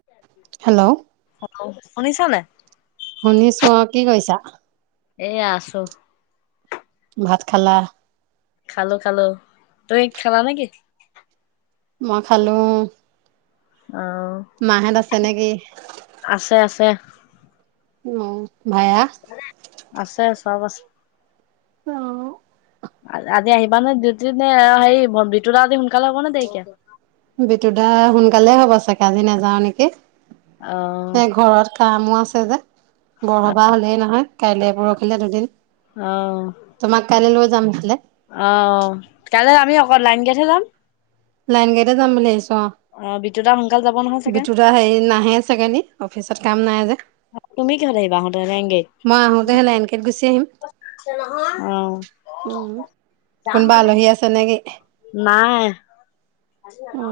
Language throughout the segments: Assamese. [inaudible] হেল্ল'। অ', শুনিছা নাই। শুনিছোঁ অ', কি কৈছা? এয়া আছোঁ। ভাত খালা। খালোঁ খালোঁ তুমি খাবা নেকি। মই খালোঁ। অ'। মাহেঁত আছে নেকি। আছে, আছে। উম ভায়া আছে চব আছে। অ'। আজি আহিবা নে ডিউটিত নে হে বি [unintelligible] লা আ সোনকালে হ'ব নে দেৰিকে। বিতু দা সোনকালে হ'ব চাগে আজি নাযাওঁ নেকি অ এ ঘৰত। কামো আছে যে বৰসবাহ হ'লেই নহয় কাইলে পৰহিলে দুদিন অ তোমাক কালি লৈ যাম ইফালে অ', কাইলৈ আমি অকল লাইনকেহে যাম লাইন গাড়ীতে যাম বুলি আহিছোঁ অ', বিতু দা সোনকালে যাব নহয় চাগে বিতুদা নাহে চাগে অফিচত কাম নাই যে তুমি কিহত আহিবা আহোতে লাইন গাড়ীত? মই আহোতে হে লাইনকেইত গুচি আহিম। উম। উম কোনোবা আলহী আছে নেকি। নাই। উ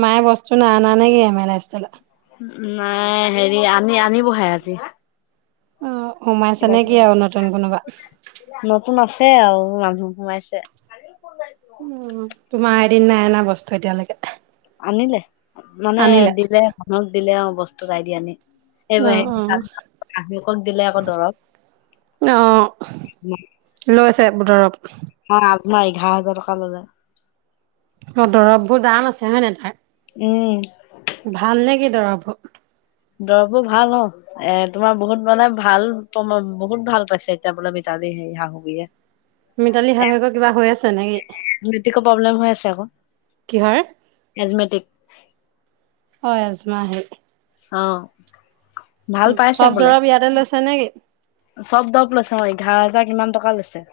মায়ে বস্তু ন অনা নে কি আমাৰ লাইফ ষ্টাইলত নাই হেৰি আনি আনিবহে আজি অ', সোমাইছ কিবা নে কিবি কি আৰু নতুন কোনোবা নতুন আছে আৰু মানুহ সোমাইছে। উ তোমাৰ এদিন নাই এ নাই বস্তু এতিয়ালৈকে আনিলে মানে আনিলে দিলে মানুহক দিলে অ', বস্ত আইদিয়া আনি অ অ এইবাক আক দিলে আকৌ দৰৱ। আহ লৈ আছে বোটৰক। অ', আজমাৰ এঘাৰ হাজাৰ টকা ল'লে। অ', দৰৱ বোৰ দাম আছে হয় নহয়। উম। ভাল নে কি দৰভু দভো ভাল অ এ তোমাৰ বহুত মানে ভাল ব ম বহুত ভাল পাইছে এতিয়া বোলে মিতালী হেৰি হিহা হুহীয়ে মিতালী এ এ এ শাহুৱেকৰ কিবা হৈ আছে নেকি নেটৱৰ্ক প্ৰব্লেম হৈ আছে আক কিহৰ কেজমেটিক হয় আজমাহে অ ভাল উ পাইছে চব বোলে দৰৱ ইয়াতে লৈছে নে কি চব দব লৈছো অ এঘাৰ হেজাৰ কিমান টকা লৈছে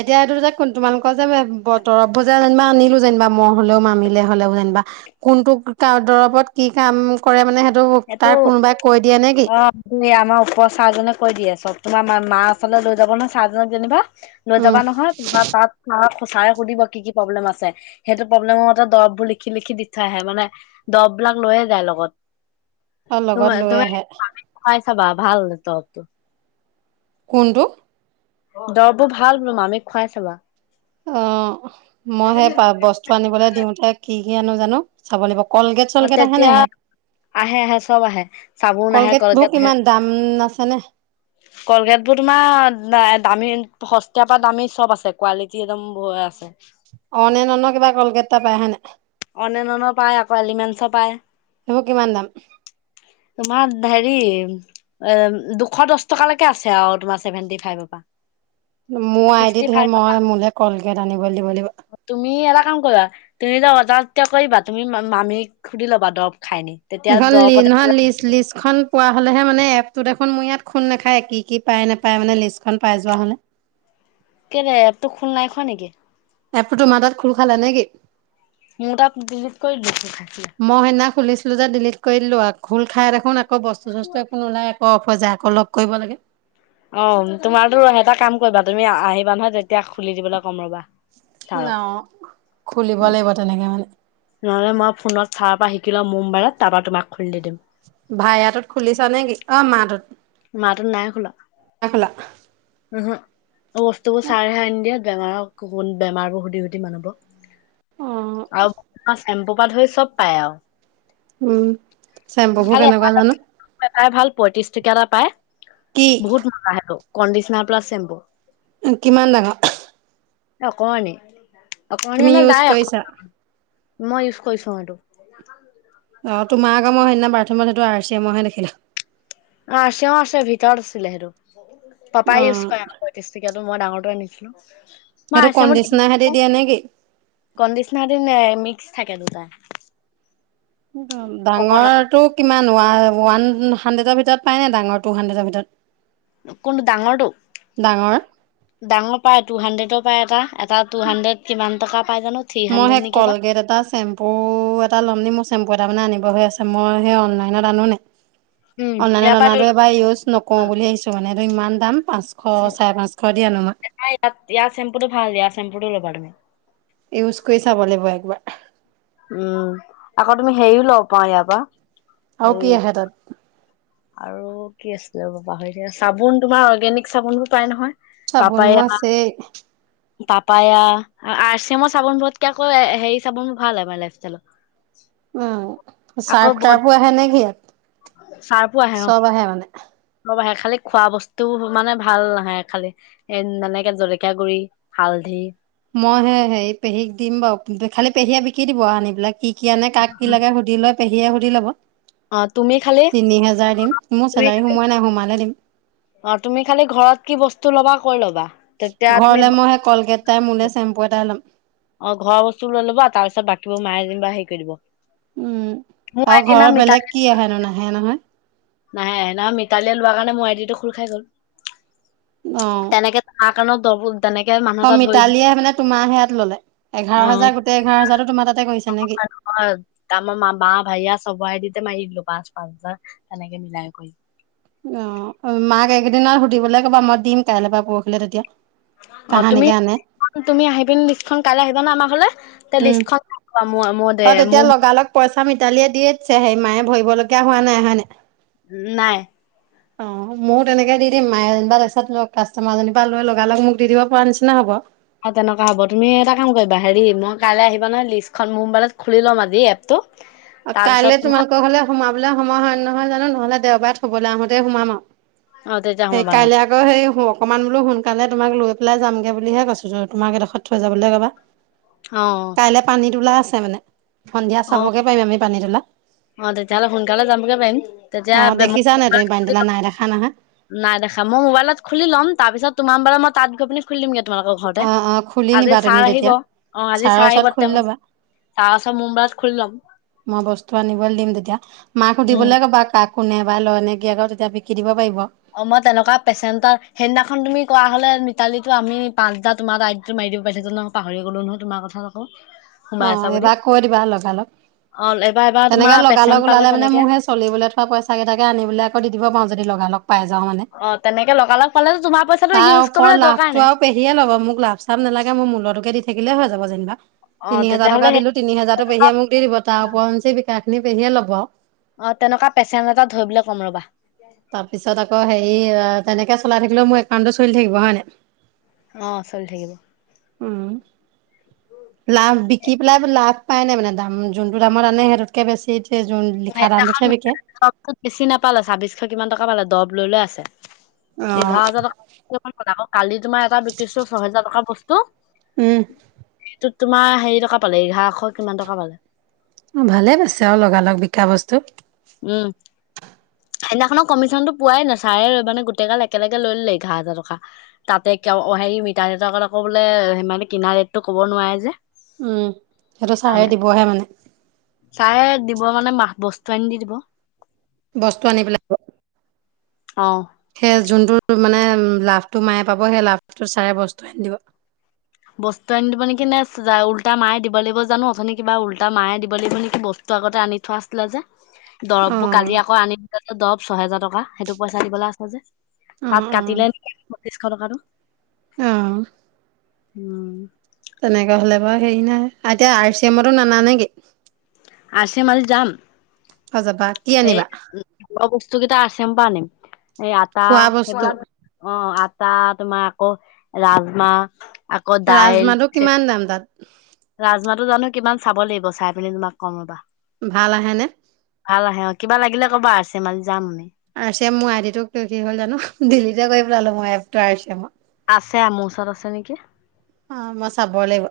এতিয়া এইটো যে কোন তোমালোকৰ যে ব দৰববো যে যেনিবা আনিলো যেনিবা মই হলেও মামিলে হলেও যেনিবা কোনটো কাৰ দৰবত কি কাম কৰে মানে সেইটো তাৰ কোনোবাই কৈ দিয়ে নে কি এ আমাৰ ওপৰ চাৰজনে কৈ দিয়ে চব তোমাৰ মা মা ওচলে লৈ যাব নহয় চাৰ্জনক যেনিবা লৈ উম যাবা নহয় কোনোবা তাত অ আক চাৰে সুধিব কি কি প্ৰব্লেম আছে সেইটো প্ৰব্লেমতে দৰববোৰ লিখি লিখি দি থই আহে মানে দববিলাক লৈয়ে যায় লগত। অ লগত লৈ আহে। খাই চাবা ভাল দবতো। কোনটো দৰববোৰ ভাল বলো মামীক খুৱাই চাবা অ মই সেই পা বস্তু আনিবলৈ দিওঁতে কি কি আনো জানো চাব লাগিব কলগেট অ চলগেট আহে তেতিয়া নাই হেয়াত? আহে আহে চব আহে চাবোন আহে কলগেট বো আহে কিমান দাম আছেনে? কলগেট বোৰ তোমা দা দামী সস্তীয়া পা দামী চব আছে কোৱালিটি একদম আছে। অনে নন কিবা কলগেট টা পাই হয় নাই? অনে নন পায় আকৌ এলিমেন্স পায়। সেইবোৰ কিমান দাম তোমাত ঢেৰি এ দুশ দছ টকালৈকে আছে আউ তোমাৰ চছেভেন্টি ফাইভৰ পা মোৰ আইডিতহে মই মোলে কলগেট আনিব দিব লাগিব। তুমি এটা কাম কৰিবা তুমি যে বজা কৰিবা তুমি মামীক সুধি ল'বা দৰৱ খাই নি? তেতিয়া নিহনলি নহয় দৰৱতে লিছলিছ খন পোৱা হ'লেহে মানে এপতো দেখোন মোৰ ইয়াত খুন নেখায় কি কি পায় নেপায় মানে লিষ্টখন পাই যোৱা হ'লে কে এপটো খোল নাই খোৱা নেকি? এপটো তোমাৰ তাত খোল খালে নে কি? মোৰ তাত ডিলিট কৰি লিখি থাকিলে। মই সেইনা খুলিছিলোঁ যে ডিলিট কৰি দিলোঁ আউ খোল খাই দেখোন আকৌ বস্তু চস্তু একো নুলাই অফ হৈ যায় আকৌ লগ কৰিব লাগে অ তোমাৰতো এটা কাম কৰিবা তুমি আ আহিবা নহয় তেতিয়া খুলি দিবলৈ কম ৰ'বা। ন ছাৰক। খুলিব লাগিব তেনেকে মানে নহ'লে মই ফোনত চাৰ পৰা শিকি লম মো মবাইলত তাৰ পৰা তোমাক খুলি দিম। ভাইয়া টোত খুলিছা নে কি অ মাহ টোত মাটোত নাই খোলা উহু বস্তুবোৰ চাৰে হে আনি দিয়ে বেমাৰক কোন বেমাৰবোৰ সুধি সুধি মানুহবো অক অ আউ চেম্পু পা ধৰি চব পাই আউ উম চেম্পুবোৰ খালি কেনেকুৱা এটা জানো। এটাই ভাল পঁয়ত্ৰিশ টকিয়া এটা পায়, কি বহুত মজা সেইটো কণ্ডিচনাৰ প্লাছ চেম্পু। কিমান ডাঙৰ? এ অকমানি অকমানি তুমি মানে ইউজ যায় আকৌ। কৰিছা মই ইউজ কৰিছোঁ সেইটো। অ তোমাৰ আকৌ মই সেইদিনা বাথৰুমত সেইটো আৰ চিমহে দেখিলোঁ। অ আৰ চিমৰও আছে ভিতৰত আছিলে সেইটো অ পাপাই ইউজ কৰে। [inaudible] তেকাত মই ডাঙৰ নিছিলো সেইটো মই আ কণ্ডিচনাৰ সেতি ম দিয়ে নে কি কণ্ডিচনাৰ দি মিক্স থাকে দুটা। ককনাট ডাঙৰটো কিমান ৱ ওৱান হাড্ৰেডৰ ভিতৰত পাই নাই ডাঙৰ টু হাণ্ড্ৰেডৰ ভিতৰত। কোনটো ডাঙৰটো? ডাঙৰ ডাঙৰ পায় টু হাড্ৰেডৰ পায় এটা এটা টু হাণ্ড্ৰেড কিমান টকা পাই জানো? থ্ৰী মই হাণ্ড্ৰেড সেই নেকি কলগেট এটা চেম অ এটা চেম্পু এটা ল'ম নি মোৰ চেম্পু এটা মানে আনিব হৈ আছে মই সেই অনলাইনত আনো নাই উম অনলান ইয়াৰ পৰা লৈ আনাটো এবাৰ ইউজ নকওঁ ল'বা নাই বুলি আহিছো মানে এইটো ইমান দাম পাঁচশ চাৰে পাঁচশ দি আনো মই মই ইয়াৰ চেম্পুটো ভাল ইয় চম্পুটো ল'বা তমি। ইউজ কৰি চাব লাগিব একবাৰ। উম আকৌ তুমি হেৰিও লব পাৰা ইয়াৰ পৰা। আৰু হেৰি কি আহে তাত। আৰু কি আছিলে ৰবা পাহৰিলো চাবোন তোমাৰ অৰ্গেনিক চাবোনো পাই নহয়। তাৰ চাবোন পাই মোৰ আমাক আছেই তাৰ পাই এয়া আৰ চিমৰ চাবোন বোৰতকে আকৌ হেৰি চাবোন বোৰ ভাল আমাৰ ল উম আকৌ চাৰ্ফ ব তাৰ্ফো আহে নে কি ইয়াত চা আহে অ চব আহে মানে ব আহে খালি খোৱা বস্তু মানে ভাল নাহে খালি। এ এনেকে জলকীয়া গুৰি হালধি মই সে হেৰি পেহীক দিম বাৰু খালি পেহীয়ে বিকি দিব আনি পেলাই কি কি আনে কাক কি লাগে সো সুধি লৈ পেহীয়ে সুধি ল'ব অ তুমি খালি তিনি হেজাৰ দিম, মোৰ চেলাৰী সোমাই নাই সোমালে দিম। অ তুমি খালি ঘৰত কি বস্তু ল'বা কৈ ল'বা। তেতিয়া তুমি ঘৰলে মই সেই কলগেট এটাই মোলে চেম্পু এটাই ল'ম। অ ঘৰৰ বস্তু লৈ ল'ব আৰু তাৰ পিছত বাকীবোৰ মায়ে যেনিবা সেই কৰি দিব। উম মোৰ আৰু আইটি নাম ঘৰৰ মিতালী বেলেগ কি আহেনো নাহে নহয়। নাহে নহয় মিতালীয়ে লোৱা কাৰণে মই আই ডি টো খুল খাই গ'ল অ তেনেকে আকানত দবল তেনেকে মা অ মিতালীয়ে মানে তোমাৰ সেয়াত ল'লে, অ এঘাৰ হাজাৰ গোটেই এঘাৰ হাজাৰটো তোমাৰ তাতে গৈছে নেকি? অ আমাৰ মামা ভাইয়া আমাৰ চবৰে আই ডি তে মাৰি দিলোঁ পাঁচ পাঁচ হাজাৰ তেনেকে মিলাই কৰি। অ মাক এইকেইদিনৰ সুধিবলৈ ক'বা মই দিম কাইলৈ বা পৰহিলে তেতিয়া। অ তুমি কাহানিকে আনে তুমি আহি পিনে লিষ্টখন কাইলে আহিবা না আমাৰ ঘৰলে। উম লিষ্টখন ম অ দে তেতিয়া মোৰ লগালগ পইচা মিতালীয়ে দিয়ে দিছে সেই মায়ে ভৰিবলগীয়া হোৱা নাই হয় নাই। নাই। উ [inaudible] অ মইয়ো তেনেকে দি দিম মায়ে যেনিবা তাৰপিছত কাষ্টমাৰ জনিৰ পৰা লৈ লগা লগ মোক দি দিব পৰা নিচিনা হ'ব। অ তেনেকুৱা হ'ব তুমি এটা কাম কৰিবা হেৰি মই কাইলে আহিবা নহয় লিষ্টখন মোৰ মোবাইলত খুলি ল'ম আজি এ প আৰু কাইলৈ তোমালোকৰ ঘৰলে। সোমাবলৈ সময় হয় নহয় জানো নহলে দেওবাৰে থবলৈ আহোতেই সোমাম অ তেতিয়া আৰু সেই সোমাবা নহ'লে। কাইলে আকৌ। আকৌ সেই অকণমান বোলো সোনকালে তোমাক লৈ পেলাই যামগৈ বুলিহে কৈছো তোমাক এডোখৰ থৈ যাবলৈ ক'বা। [inaudible] অ। পানীত ওলাই আছে মানে সন্ধিয়া অ চাবগে। পাৰিম আমি পানী তোলা অ তেতিয়াহ'লে সোনকালে যামগে পাৰিম তেতিয়া। মোবাইলত খুলি পানীতোলা ল'ম নাই দেখা নহয়। নাই দেখা মই মোবাইলত খুলি ল'ম তাৰপিছত তোমাৰ মোবাইলত মই তাইপ কৰি পিনে। খুলি দিমগে তোমালোকৰ ঘৰতে অ অ খুলি আজি নিবা তুমি চাৰ আহিব তেতিয়া অ আজি ছাৰৰ চাৰ ওচৰত আহিব খুলি টাইমত। ল'বা তাৰ পাছত মোৰ মোবাইলত খুলি লম। মই বস্তু আনিবলৈ দিম তেতিয়া মাক উম সুধিবলৈ ক'বা কাক। কোনে বা লয় নে কি আকৌ তেতিয়া বিকি দিব পাৰিব। অ মই তেনেকুৱা পেচেণ্ট এটা সেইদিনাখন তুমি কোৱা হলে মিতালীটো আমি পাঁচহাজাৰ তোমাৰ আই দি টোত মাৰি দিব পাৰিলো হেতেন ন পাহৰি গ'লো নহয় তোমাৰ কথা আকৌ সোমাই অ আছা বুলি এইবাৰ কৈ দিবা লগালগ অ এবাৰ এবাৰ তেনেকে তোমাৰ পেচেণ্ট লগালগ পালে ওলালে মানে তেনেকে মোৰহে। চলিবলৈ থোৱা পইচা কেইটাকে আনিবলৈ আকৌ দি দিব পাৰো যদি লগা লগ পাই যাওঁ মানে। অ তেনেকে লগা লগ পালেটো তোমাৰ পইচাটো তাৰ ইউজ ওপৰত কৰিবলৈ দৰকাৰ লাভটো নাই। আৰু পেহীয়ে ল'ব মোক লাভ চাভ নালাগে মোৰ মূলটোকে দি থাকিলে হৈ যাব যেনিবা অ তিনি হেজাৰ টকা তেতিয়াহ'লে দিলো। সেই তিনি হাজাৰটো পেহীয়ে মোক দিব তাৰ ওপৰঞ্চি বিকাখিনি পেহীয়ে ল'ব আৰু। অ তেনেকুৱা পেচেণ্ট এটা ধৰিবলে কম ৰ'বা। তাৰ পিছত আকৌ হেৰি তেনেকে চলাই থাকিলেও মোৰ একাউণ্টটো চলি থাকিব হয় নাই। অ চলি থাকিব। উম। লাভ বিকি পেলাই লাভ পাই নাই মানে দাম যোনটো দামত আনে সেইটোতকে বেছি। যে যোন লিখা দামটোত হে সেইদিনাখন বিকে। দৰবটোত বেছি নাপালে ছাব্বিশশ কিমান টকা পালে দৰব ললে আছে অ এঘাৰ হাজাৰ টকা। ব কালি তোমাৰ এটা বিক্ৰীছো ছহেজাৰ টকাৰ বস্তু। উম। এইটোত তোমাৰ হেৰি টকা পালে এঘাৰশ কিমান টকা পালে। অ ভালে পাইছে আৰু লগালগ বিকা বস্তু। উম। সেইদিনাখননৰ কমিশনো টো পোৱাই নাই চাৰে লৈ মানে গোটেই গাল একেলগে লৈ ললে এঘাৰ হাজাৰ টকা। তাতে ক হেৰি মিতা দেউতাক আকৌ বোলে সানে কিনা ৰেটটো ক'ব নোৱাৰে যে। উম সেইটো ছাৰে দিবহে মানে। চাৰে দিব মানে মাহ বস্তু আনি দি দিব। বস্তু আনি পেলাই। অ। সেই যোনটো মানে লাভটো মায়ে পাব সেই লাভটো চাৰে বস্তু আনি দিব। বস্তু আনি দিব নেকি নে উল্টা মায় দিব লাগিবানো অথনি কিবা উল্টা মায়ে দিব লাগিব নেকি বস্তু। তো আগতে আনি থোৱা আছিলে যে। [inaudible] দৰবোৰ অ', কালি আকৌ আনি দিলে যে দৰৱ ছহেজাৰ টকা সেইটো পইচা দিবলৈ আছে যে। অ', তাত অ', কাটিলে নেকি পত্ৰিশশ টকা টো। অ। উম। তেনেককাে হ'লে বাৰু হেৰি নাই এতিয়া আৰ চি এমতো নানা নেকি? আছে মাল যাম অ' যাবা কি এই আনিবা? বস্তু কেইটা আ চি এমৰ পৰা আনিম এই আটা খোৱা বস্তু সেইবিলাক অ আটা তোমাৰ আকৌ ৰাজমাহ, আকৌ ৰাজমাহটো কিমান দাম তাত? ৰাজমাটো জানো কিমান চাব লাগিব চাই পিনি তোমাক কম ৰ'বা। ভাল আহেনে? ভাল আহে অ, কিবা লাগিলে ক'বা আছে মাল যাম। আৰ চি এম মোৰ আই ডি টো কি হ'ল জানো। ডিলিটে কৰি পেলালো মই এপটো আৰ চি এমৰ। আছে মোৰ ওচৰত আছে নেকি? অ মই চাব লাগিব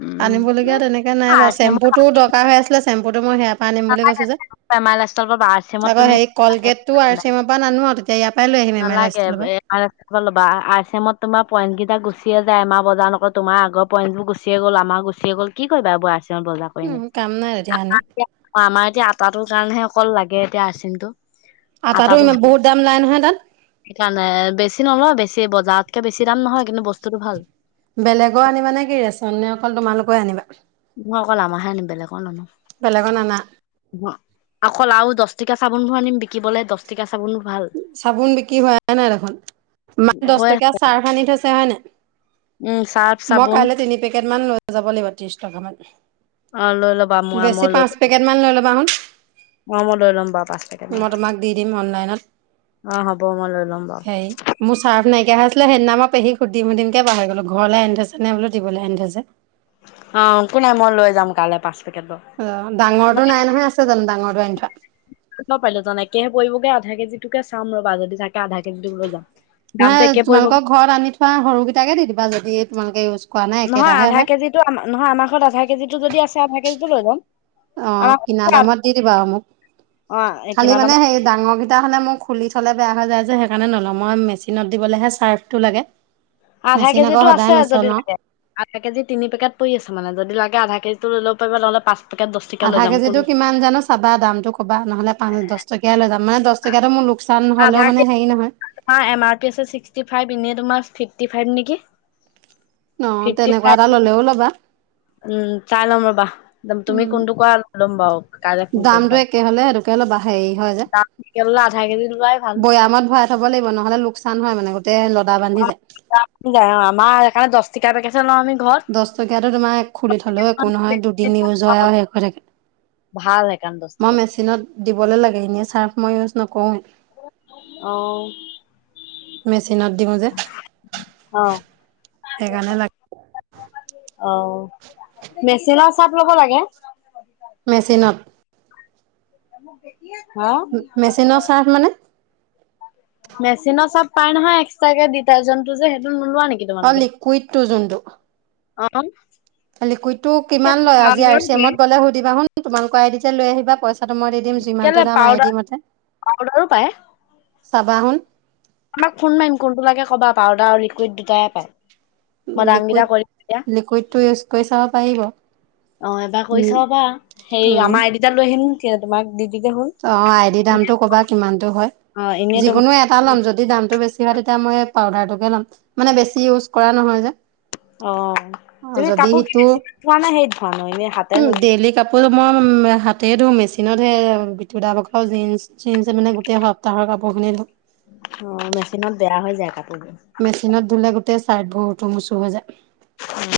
উম আনিবলগীয়া তেনেকে নাই আৰ বাৰু চি এমত চেম্পুটোও দৰকাৰ হৈ আছিলে চেম্পু টো মই সেয়াৰ পৰা আনিম বুলি নালাগে, কৈছো যে, এম আই লাইফষ্টাইলৰ পৰা আৰ চি এমত আকৌ তুমি হেৰি কলগেটটো আৰ চিমাৰ পৰা নানো আৰু [unintelligible] নালাগে ষ্টিলৰ পৰা। লবা। আৰ চি এমত তোমাৰ পইণ্ট কেইটা গুচিয়ে যায় এ মাহ বজাৰ নক তোমাৰ আগত পঞজবোৰ গুচিয়ে গ'ল আমাৰ গুচিয়ে গ'ল কি কৰিবা এইবোৰ আৰ চি এমত বজাৰ কৰি উম, নি কাম নাই তেতিয়া আনি। অ আমাৰ এতিয়া আটাটোৰ কাৰণেহে অকল লাগে এতিয়া আৰ চি এমটো। আটাটো ইমান বহুত দাম নাই নহয় তাত। সেইকাৰণে বেছি নলয় বেছি বজাৰতকে বেছি দাম নহয় কিন্তু বস্তুতটো ভাল। বেলেগৰ আনিবা নেকি ৰেচ নে অকল তোমালোকে আনিবা? মই অকল আমাৰহে আনিম বেলেগৰ নানো। বেলেগৰ নানা। অ অকল আউ দচ টকাকিয়া চাবোনবোৰ আনিম বিকিবলে দচ ঠিকা চাবনবোৰ ভাল চাবোন বিক্ৰী হোৱাইে নাই দেখোন, মাই হৈ দহ আছে টকীয়া চাৰ্ফ আনি থৈছে হয় নাই। উম চাৰ্ফ মই চাবোন কাইলৈ তিনি পেকেট মান লৈ যাব লাগিব ত্ৰিশ টকামান। অ লৈ ল'বা মই মই বেছি লৈ পাঁচ পেকেট মান লৈ ল'বা হোন। অ মই লৈ ল'ম বাৰু পাঁচ পে মই তোমাক দি দিম অনলাইনত অ হ'ব মই লৈ ল'ম বাৰু হেৰি মোৰ চাৰ্ফ নাইকিয়া হৈছিলে সেইদিনা মই পেহীক সুধিম সুধিম কে পাহৰি গ'লো, ঘৰলৈ আনি থৈ নে বোলো দিবলৈ আনি থৈছে। অ একো নাই মই লৈ যাম কালিলৈ পাঁচ পেকেট বাৰু। অ ডাঙৰটো নাই নহয় আছে জানো ডাঙৰটো আনি থোৱা? পাৰিলো জান একেহে পৰি কৰিবগে আধা কেজিটোকে চাম ৰবা যদি থাকে আধা কেজিটো লৈ যাম নহয় দামতটো একে পৰিব। তোমালোকৰ ঘৰত আনি থোৱা সৰুকেইটাকে দি দিবা যদি তোমালোকে ইউ নহয় আধা কেজিটো নহয় আমাৰ ঘৰত আধা কেজিটো যদি আছে আধা কেজিটো লৈ যাম। অ কিনা দামত দি দিবা মোক, অ খালি কিনা দাম মানে সেই ডাঙৰকেইটা হ'লে মোক খুলি থ'লে বেয়া হৈ যায় যে সেইকাৰণে নলওঁ। মই মেচিনত দিবলৈহে চাৰ্ফটো লাগে। আধা মেচিন আকৌ কেজিটো সদায় আছে যদি নচলাও লাগে। আধা কেজি তিনি পেকেট পৰি মানে যদি লাগে আধা কেজিটো লৈ ল'ব পাৰিবা নহ'লে পাঁচ পেকেট দহ টকীয়া লৈ আধা যাম কোন কেজিটো কিমান জানো চাবা দামটো ক'বা। নহ'লে পান দহ টকীয়াই লৈ যাম মানে দহ টকীয়াটো মোৰ লোকচান হ'লেও মানে হেৰি নহয়। আমাৰ এম আৰ পি আছে ছিক্সটি ফাইভ এনেই তোমাৰ ফিফটি ফাইভ নেকি। অ ফিফটি তেনেকুৱা ফাইভ এটা নেকি ল'লেও ল'বা। উম, চাই ল'ম ৰ'বা, তুমি উম কোনটো কোৱা ল'ম বাৰু। কাইলৈ ফোন কৰি দামটো দিবা একে হ'লে এনেককে অলপ হেৰি হয় যে, দাম পেকেটলৈ আধা কেজি লোৱাই ভাল। বৈয়ামত ভৰাই থ'ব লাগিব নহ'লে লোকচান হয় মানে গোটেই লদা বান্ধি যায়। [unintelligible] অ' আমাৰ সেইকাৰণে দহ [unintelligible] আমি ঘৰত। দহ টকীয়াতো তোমাৰ খুলি থলেও একো নহয় দুদিন ইউজ হয় আৰু শেষ হৈ থাকে। ভাল সেইকাৰণ দহ মই টিকাটো। মেচিনত দিবলৈ লাগে এনেই চাৰ্ফ মই ইউজ নকৰোঁৱে। অ'। মেচিনত দিওঁ যে, অ সেইকাৰণে লাগে। অ' মেচিনৰ চাৰ্ফ ল'ব লাগে। মেচিনত। [unintelligible] ম মেচিনৰ চাৰ্ফ মানে। মেচিনত চাৰ্ফ পাই নহয় এক্সট্ৰাকে ডিটাৰ্জেন্টো যে সেইটো নোলোৱা নেকি। অ' তোমালোকে? লিকুইডটো যোনটো। অ'। লিকুইডটো কিমান লয় আজি আৰ পাউদাৰো চি পাই। এমত গ'লে সুধিবা হুন তোমালোকৰ আই দি লৈ আহিবা পইচা পইচা মই দি দিম কেলে যিমানটো দাম আই দি পাউদাৰ মতে, পাউদাৰো পায়। চাবা চোন। আমাক ফোন মাৰিম কোনটো লাগে ক'বা পাউদাৰ, আৰু লিকুইড, দুটাইে পায়। মই দামকেইটা লিকুইড, কৈ দিম তেতিয়া। লিকুইডটো ইউজ কৰি চাব পাৰি বাৰু। অ' এবাৰ কৰি চাব পাৰা, হেৰি উম আমাৰ এইদুটা লৈ আহিম তোমাক ডিউটিকে হ'ল। অ', আইডি এনে দামতটো ক'বা কিমানতো হয়, অ এনে যিকোনো তোমাৰ এটা ল'ম যদি দামটো বেছি হয় তেতিয়া মই পাউদাৰটোকে ল'ম মানে বেছি ইউজ কৰা নহয় যে। অ' অ', তুমি যদি কাপোৰ সিটো কিনি চিমান ধোৱা নে সেই ধোৱা নে সেই এনেই হাতেৰে [unintelligible] আকৌ মই হাতে ধুম মেচিনতহে [unintelligible] জীনছ চিনছ মানে গোটেই সপ্তাহৰ কাপোৰ খিনি ধুম। অ' মেচিনত বেয়া হৈ যায় কাপোৰবোৰ। মেচিনত ধুলে গোটেই চাৰ্টবোৰ উটো মোচু হৈ যায়। [unintelligible]